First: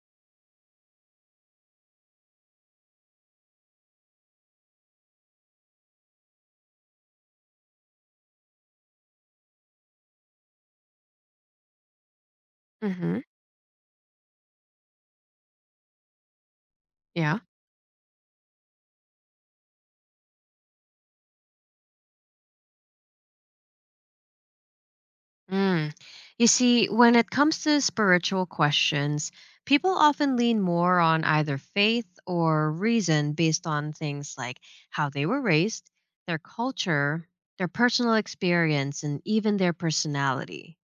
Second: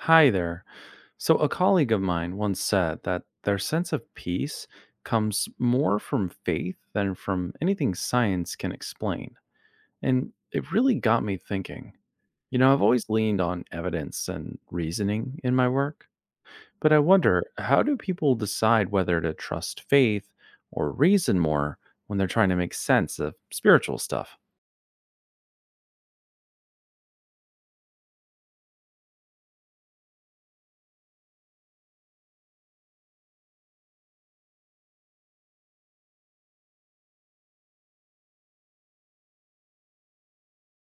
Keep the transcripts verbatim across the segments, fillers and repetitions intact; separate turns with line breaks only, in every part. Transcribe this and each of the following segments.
Hi there. So, a colleague of mine once said that their sense of peace comes more from faith than from anything science can explain. And it really got me thinking. You know, I've always
Mm-hmm.
leaned on evidence and reasoning in my work, but I
Yeah.
wonder, how do people decide whether to trust faith or reason more when they're trying to make sense of spiritual stuff?
Mm. You see, when it comes to spiritual questions, people often lean more on either faith or reason based on things like how they were raised, their culture, their personal experience, and even their personality.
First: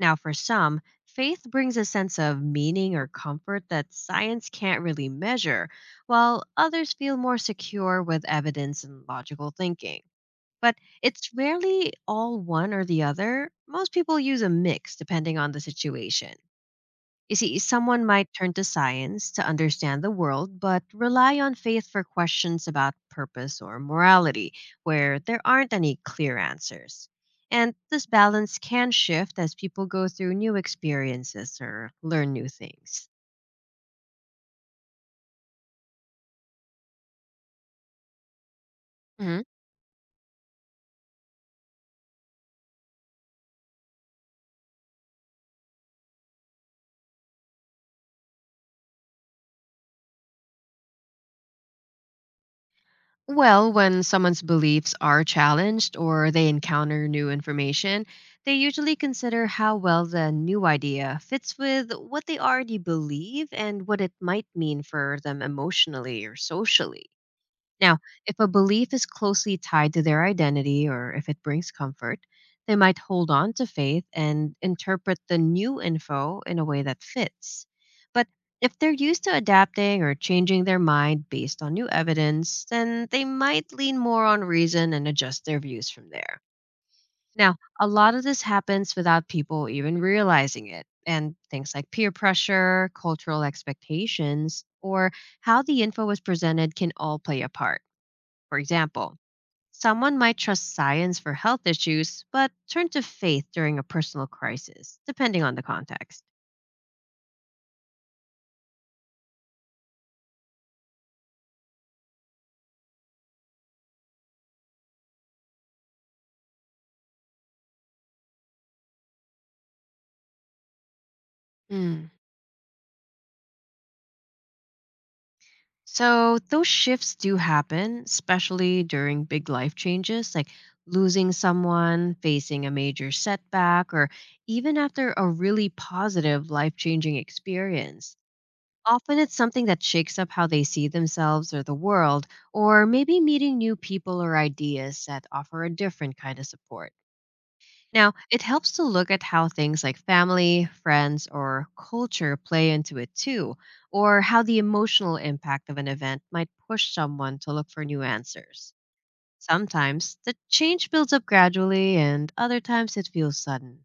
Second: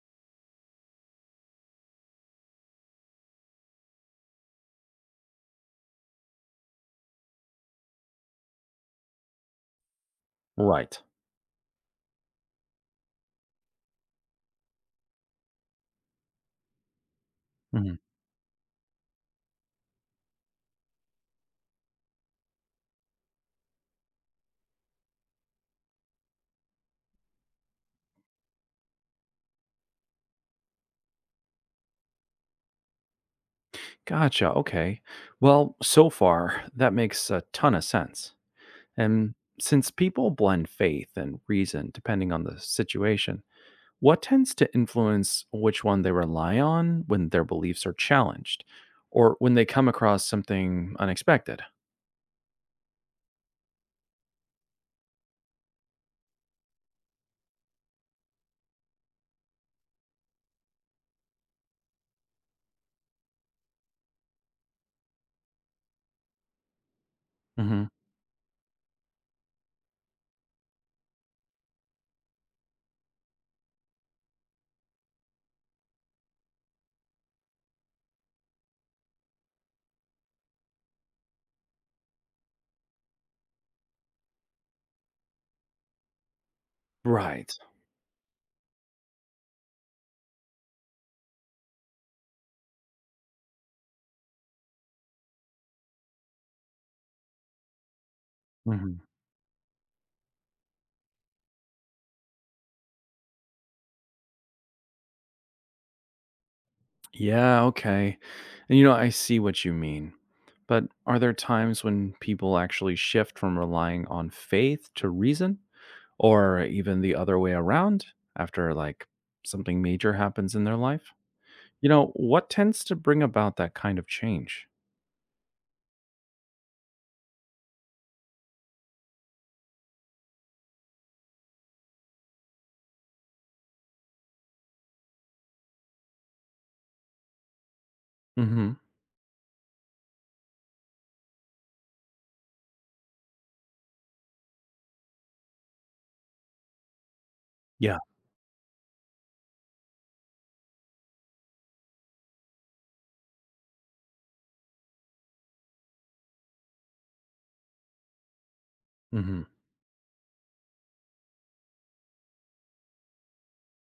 Now, for some, faith brings a sense of meaning or comfort that science can't really measure, while others feel more secure with evidence and logical thinking. But
Right.
it's rarely all one or the other. Most people use a mix depending on the situation. You see,
Mhm.
someone might turn to science to understand the world, but rely on faith for questions about purpose or morality, where there aren't any clear answers. And this balance can shift as people go through new experiences or learn new things.
Gotcha. Okay. Well, so far, that makes a ton of sense. And since people blend faith and reason depending on the situation, what tends to influence which one they rely on when their beliefs are challenged or when they come across something unexpected?
Well, when someone's beliefs are challenged or they encounter new information, they usually consider how well the new idea fits with what they already believe and what it might mean for them emotionally or socially.
Hmm.
Now, if a belief is closely tied to their identity or if it brings comfort, they might hold on to faith and interpret the new info in a way that fits. But if they're used to adapting or changing their mind based on new evidence, then they might lean more on reason and adjust their views from there.
Right.
Now, a lot of this happens without people even realizing it. And things like peer pressure, cultural expectations, or how the info was presented can all play a part. For
Hmm.
example, someone might trust science for health issues, but turn to faith during a personal crisis, depending on the context.
Yeah, okay. And you know, I see what you mean. But are there times when people actually shift from relying on faith to reason, or even the other way around after like something major happens in their life? You
Mm.
know, what tends to bring about that kind of change?
So, those shifts do happen, especially during big life changes like losing someone, facing a major setback, or even after a really positive life changing experience.
Mhm.
Often it's something that shakes up how they see themselves or the world, or maybe meeting new people or ideas that offer a different kind of support.
Yeah.
Now, it helps to look at how things like family, friends, or culture play into it too, or how the emotional impact of an event might push someone to look for new answers.
Mhm.
Sometimes the change builds up gradually, and other times it feels sudden.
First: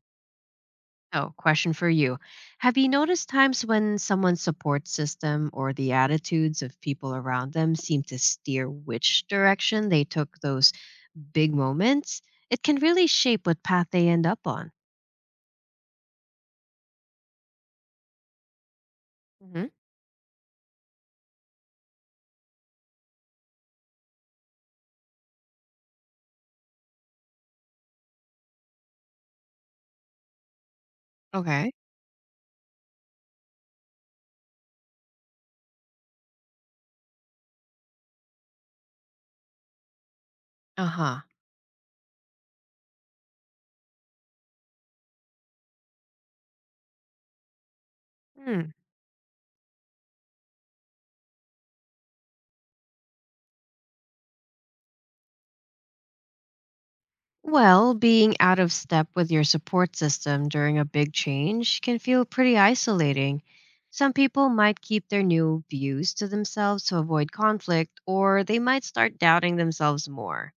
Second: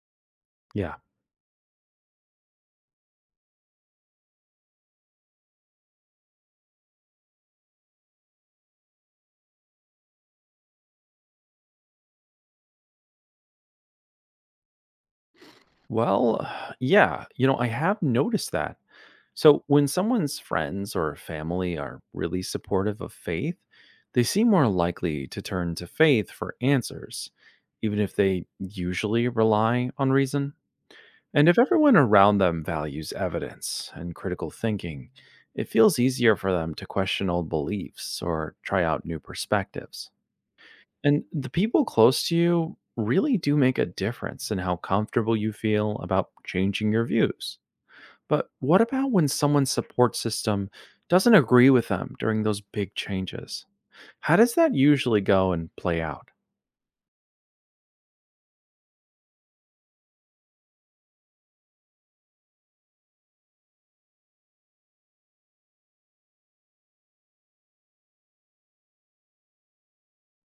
Yeah.
Oh, question for you. Have you noticed times when someone's support system or the attitudes of people around them seem to steer which direction they took those big moments? It can really shape what path they end up on.
Well, yeah, you know, I have noticed that. So,
Mhm.
when someone's friends or family are really supportive of faith, they seem more likely to turn to faith for answers, even if they usually rely on reason. And if
Okay.
everyone around them values evidence and critical thinking, it feels easier for them to question old beliefs or try out new perspectives.
Uh huh.
And the people close to you really do make a difference in how comfortable you feel about changing your views. But
Hmm.
what about when someone's support system doesn't agree with them during those big changes? How does that usually go and play out?
Well, being out of step with your support system during a big change can feel pretty isolating. Some people might keep their new views to themselves to avoid conflict, or they might start doubting themselves more.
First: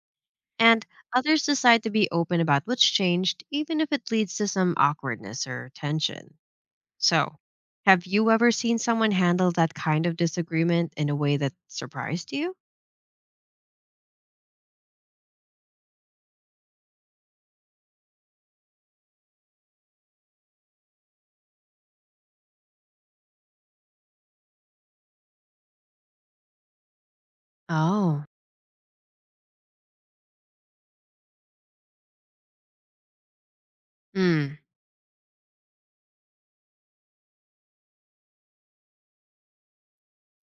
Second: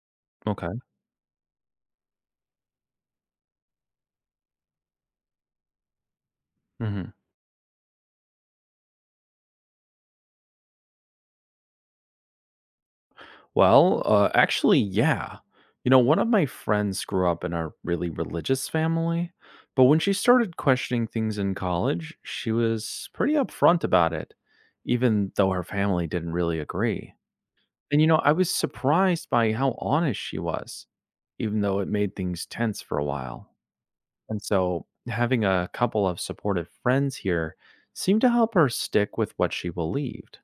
Okay.
And others decide to be open about what's changed, even if it leads to some awkwardness or tension.
Hmm.
So, have you ever seen someone handle that kind of disagreement in a way that surprised you?
Well, uh, actually, yeah. You know, one of my friends grew up in a really religious family, but when she started questioning things in college, she was pretty upfront about it, even though her family didn't really agree. And, you know,
Oh.
I was surprised by how honest she was, even though it made things tense for a while. And
Hmm.
so, having a couple of supportive friends here seemed to help her stick with what she believed.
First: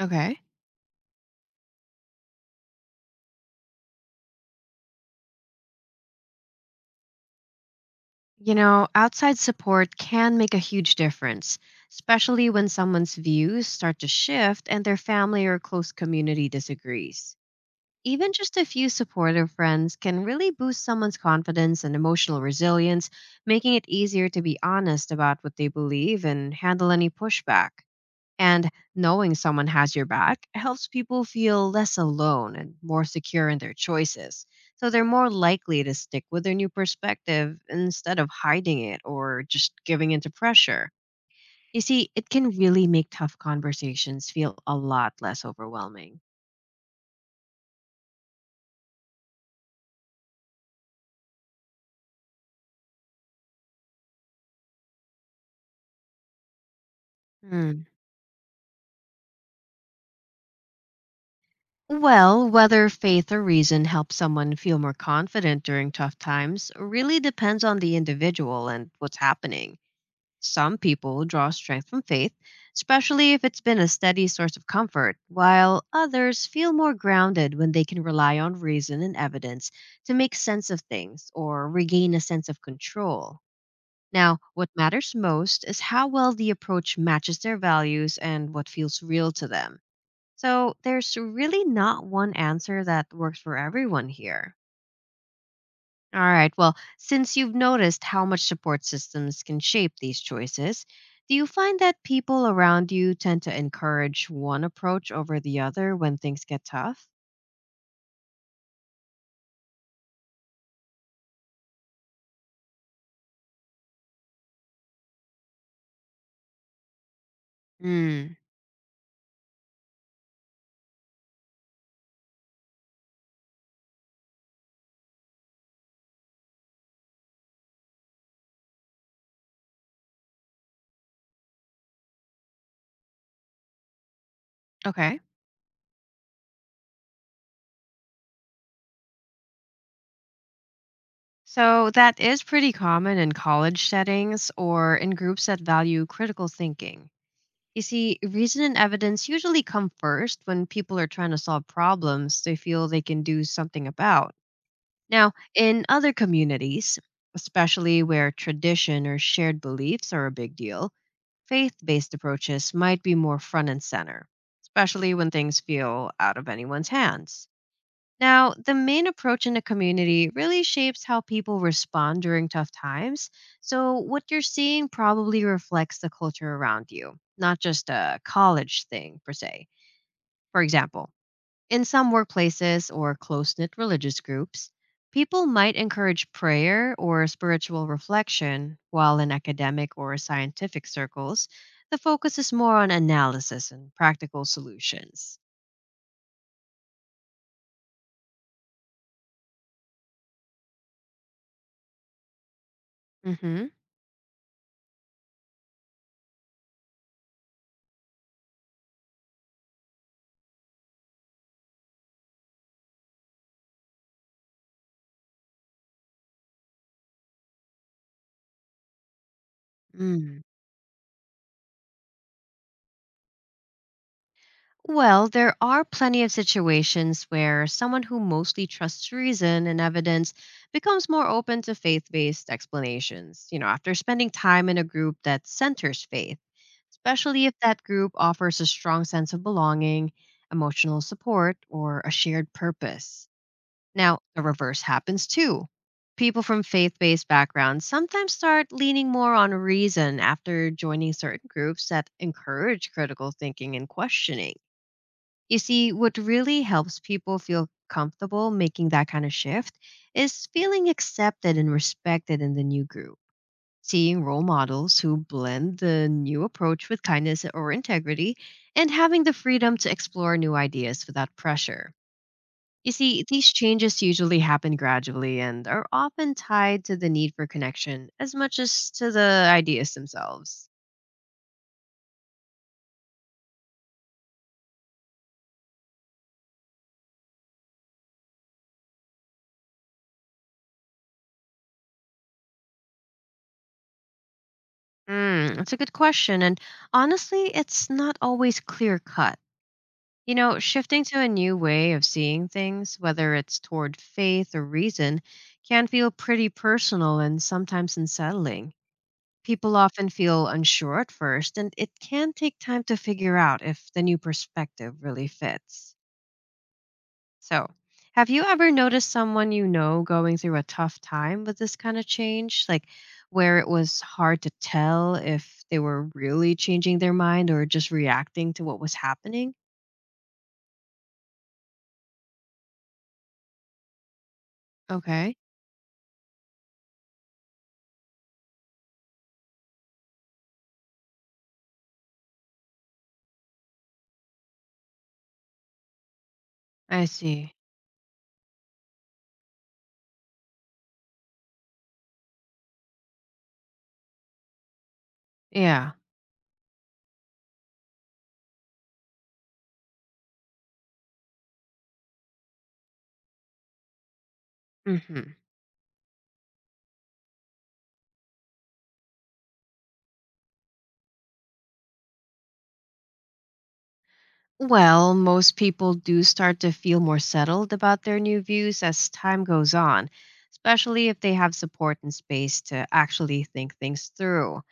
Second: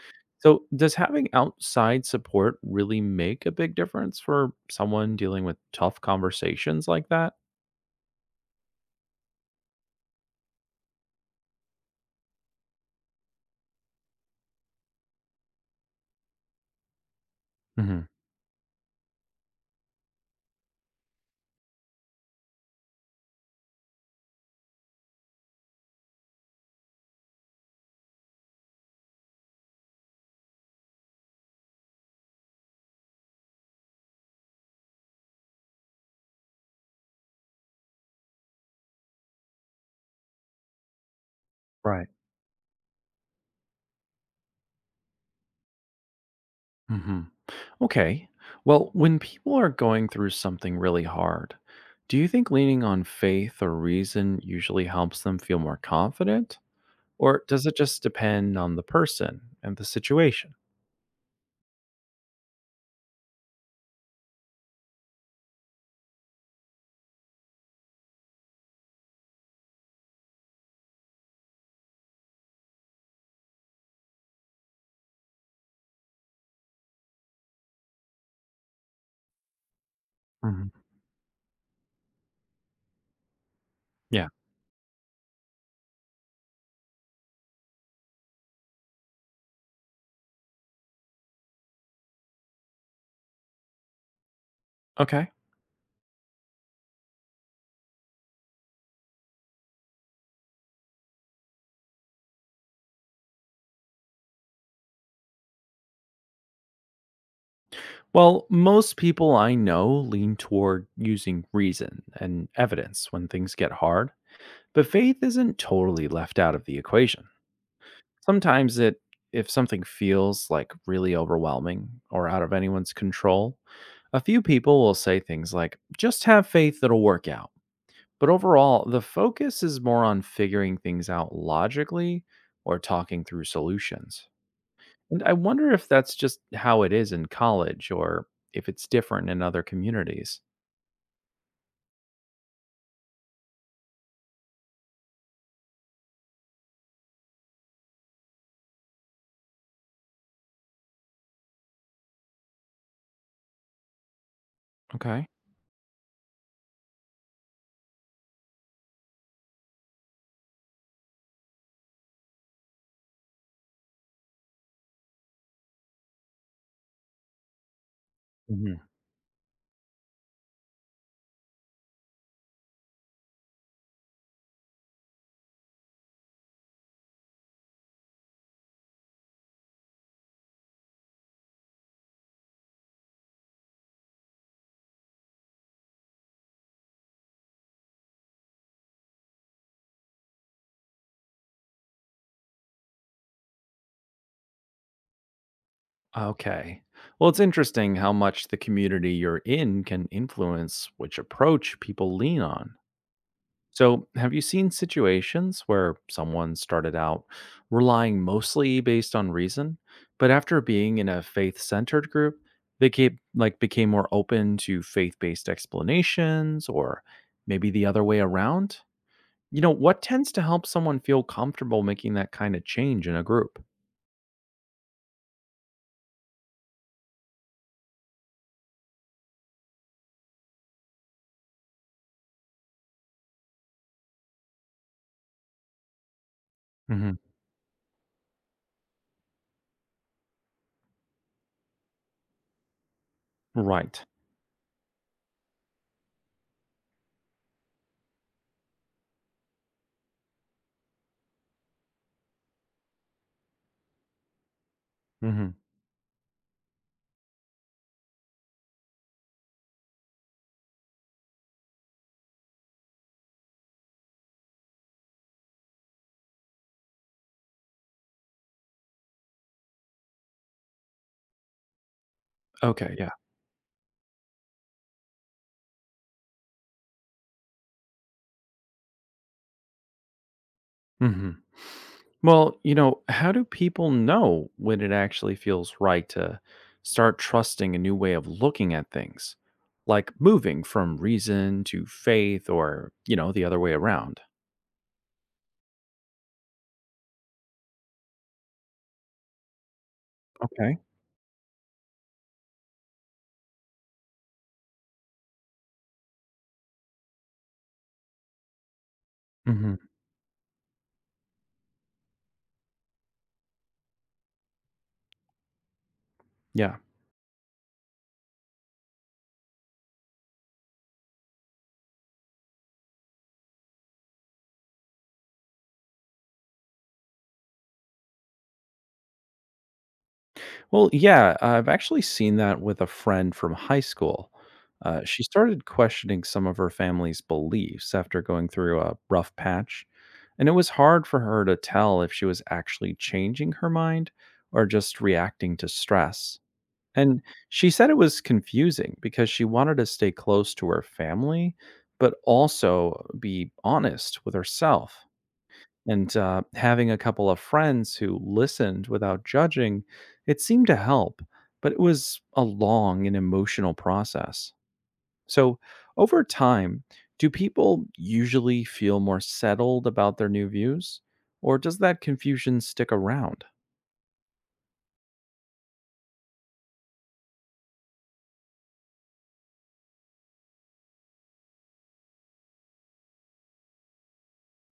Okay.
So, does having outside support really make a big difference for someone dealing with tough conversations like that?
You know, outside support can make a huge difference, especially when someone's views start to shift and their family or close community disagrees.
Hmm.
Even just a few supportive friends can really boost someone's confidence and emotional resilience, making it easier to be honest about what they believe and handle any pushback. And knowing someone has your back helps people feel less alone and more secure in their choices. So they're more likely to stick with their new perspective instead of hiding it or just giving into pressure. You
Right.
see, it can really make tough conversations feel a lot less overwhelming.
Hmm. Okay. Well, when people are going through something really hard, do you think leaning on faith or reason usually helps them feel more confident? Or does it
Hmm.
just depend on the person and the situation?
Well, whether faith or reason helps someone feel more confident during tough times really depends on the individual and what's happening. Some people draw strength from faith, especially if it's been a steady source of comfort, while others feel more grounded when they can rely on reason and evidence to make
Hmm.
sense of things or regain a sense of control.
Yeah.
Now, what matters most is how well the approach matches their values and what feels real to them. So, there's really not one answer that works for everyone here.
Okay.
All right. Well, since you've noticed how much support systems can shape these choices, do you find that people around you tend to encourage one approach over the other when things get tough?
Well, most people I know lean toward using reason and evidence when things get hard, but faith isn't totally left out of the equation.
Mm,
Sometimes it If something feels like really overwhelming or out of anyone's control, a few people will say things like, just have faith it'll work out. But overall, the focus is more on figuring things out logically or talking through solutions.
okay.
And I wonder if that's just how it is in college or if it's different in other communities.
So, that is pretty common in college settings or in groups that value critical thinking. You see, reason and evidence usually come first when people are trying to solve problems they feel they can do something about.
Okay.
Now, in other communities, especially where tradition or shared beliefs are a big deal, faith based approaches might be more front and center, especially when things feel out of anyone's hands. Now, the
Mhm.
main approach in a community really shapes how people respond during tough times. So, what you're seeing probably reflects the culture around you, not just a college thing per se. For example, in some workplaces or close knit religious groups, people might encourage prayer or spiritual reflection, while in academic or scientific circles, the focus is more on analysis and practical solutions.
Okay. Well, it's interesting how much the community you're in can influence which approach people lean on.
Hmm.
So, have you seen situations where someone started out relying mostly based on reason, but after being in a faith-centered group, they came, like became more open to faith-based explanations, or maybe the other way around? You know, what tends
Mm.
to help someone feel comfortable making that kind of change in a group?
Well, there are plenty of situations where someone who mostly trusts reason and evidence becomes more open to faith based explanations, you know, after spending time in a group that centers faith,
Hmm.
especially if that group offers a strong sense of belonging, emotional support, or a shared purpose.
Right.
Now, the reverse happens too. People from faith based backgrounds sometimes start leaning more on reason after joining certain groups that encourage critical thinking and questioning.
Hmm.
You see, what really helps people feel comfortable making that kind of shift is feeling accepted and respected in the new group, seeing role models who blend the new approach with kindness or integrity, and having the freedom to explore new ideas without pressure. You
Okay. Yeah.
see, these changes usually happen gradually and are often tied to the need for connection as much as to the ideas themselves.
Hmm. Well, you know, how do people know when it actually feels right to start trusting a new way of looking at things, like moving from reason to faith or, you know, the other way around?
Mm, that's a good question, and honestly, it's not always clear cut. You know,
Okay.
shifting to a new way of seeing things, whether it's toward faith or reason, can feel pretty personal and sometimes unsettling.
Hmm.
People often feel unsure at first, and it can take time to figure out if the new perspective really fits.
Yeah.
So, have you ever noticed someone you know going through a tough time with this kind of change? Like, where it was hard to tell if they were really changing their mind or just reacting to what was happening?
Well, yeah, I've actually seen that with a friend from high school. Uh, she
Okay,
started questioning some of her family's beliefs after going through a rough patch, and it was hard for her to tell if she was actually changing her mind or just reacting to stress.
I
And
see.
she said it was confusing because she wanted to stay close to her family, but also be honest with herself.
Yeah.
And uh, having a couple of friends who listened without judging, it seemed to help, but it was a long and emotional process.
Hmm.
So, over time, do people usually feel more settled about their new views, or does that confusion stick around?
Well, most people do start to feel more settled about their new views as time goes on, especially if they have support and space to actually think things through.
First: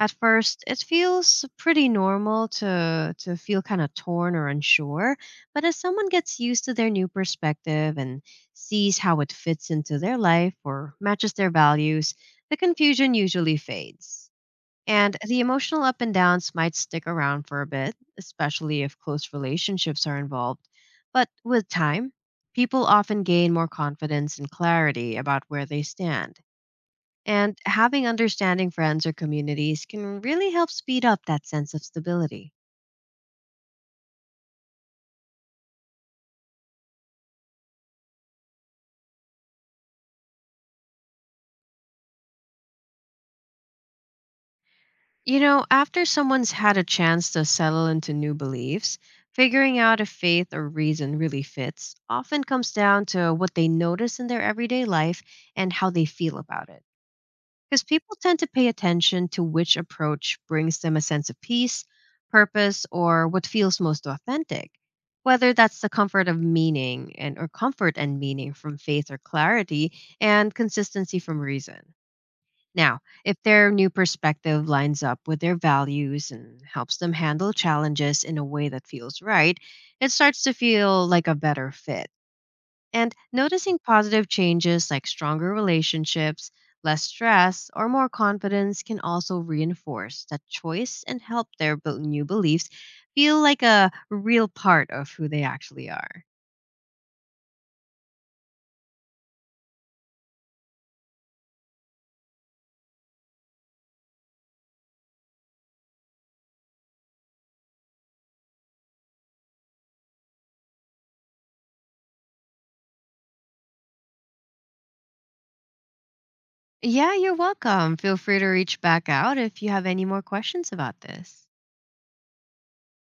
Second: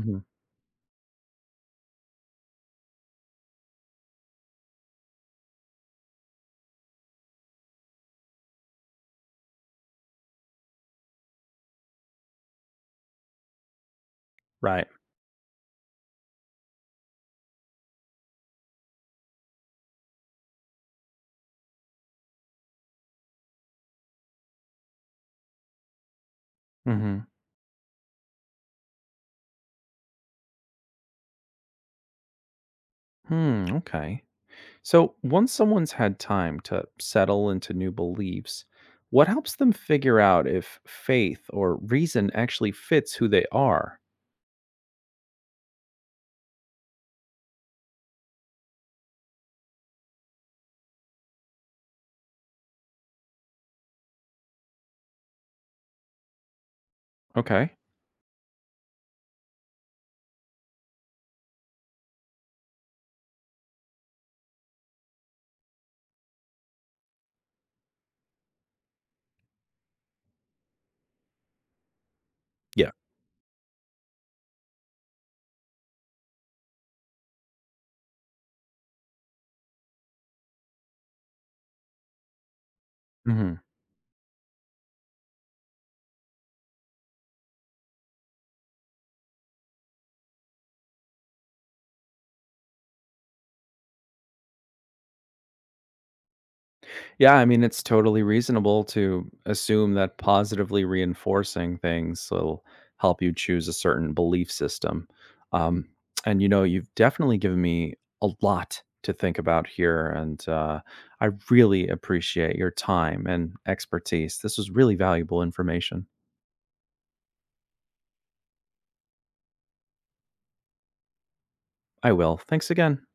At first, it feels pretty normal to to feel kind of torn or unsure, but as someone gets used to their new perspective and sees how it fits into their life or matches their values, the confusion usually fades.
Right.
And the emotional up and downs might stick around for a bit, especially if close relationships are involved. But with time, people often gain more confidence and clarity about where they stand.
Hmm.
And having understanding friends or communities can really help speed up that sense of stability.
Hmm. Okay. So, once someone's had time to settle into new beliefs, what helps them figure out if faith or reason actually fits who they are?
You know, after someone's had a chance to settle into new beliefs, figuring out if faith or reason really fits often comes down to what they notice in their everyday life and how they feel about it,
Okay.
because people tend to pay attention to which approach brings them a sense of peace, purpose, or what feels most authentic. Whether that's the comfort of meaning and or comfort and meaning from faith or clarity and consistency from reason.
Yeah.
Now, if their new perspective lines up with their values and helps them handle challenges in a way that feels right, it starts to feel like a better fit. And
Mhm.
noticing positive changes like stronger relationships, less stress, or more confidence can also reinforce that choice and help their bel- new beliefs feel like a real part of who they actually are.
Yeah, I mean, it's totally reasonable to assume that positively reinforcing things will help you choose a certain belief system. Um, and, you know, you've definitely given me a lot to think about here. And uh, I really appreciate your time and expertise. This was really valuable information.
Yeah, you're welcome. Feel free to reach back out if you have any more questions about this.
I will. Thanks again.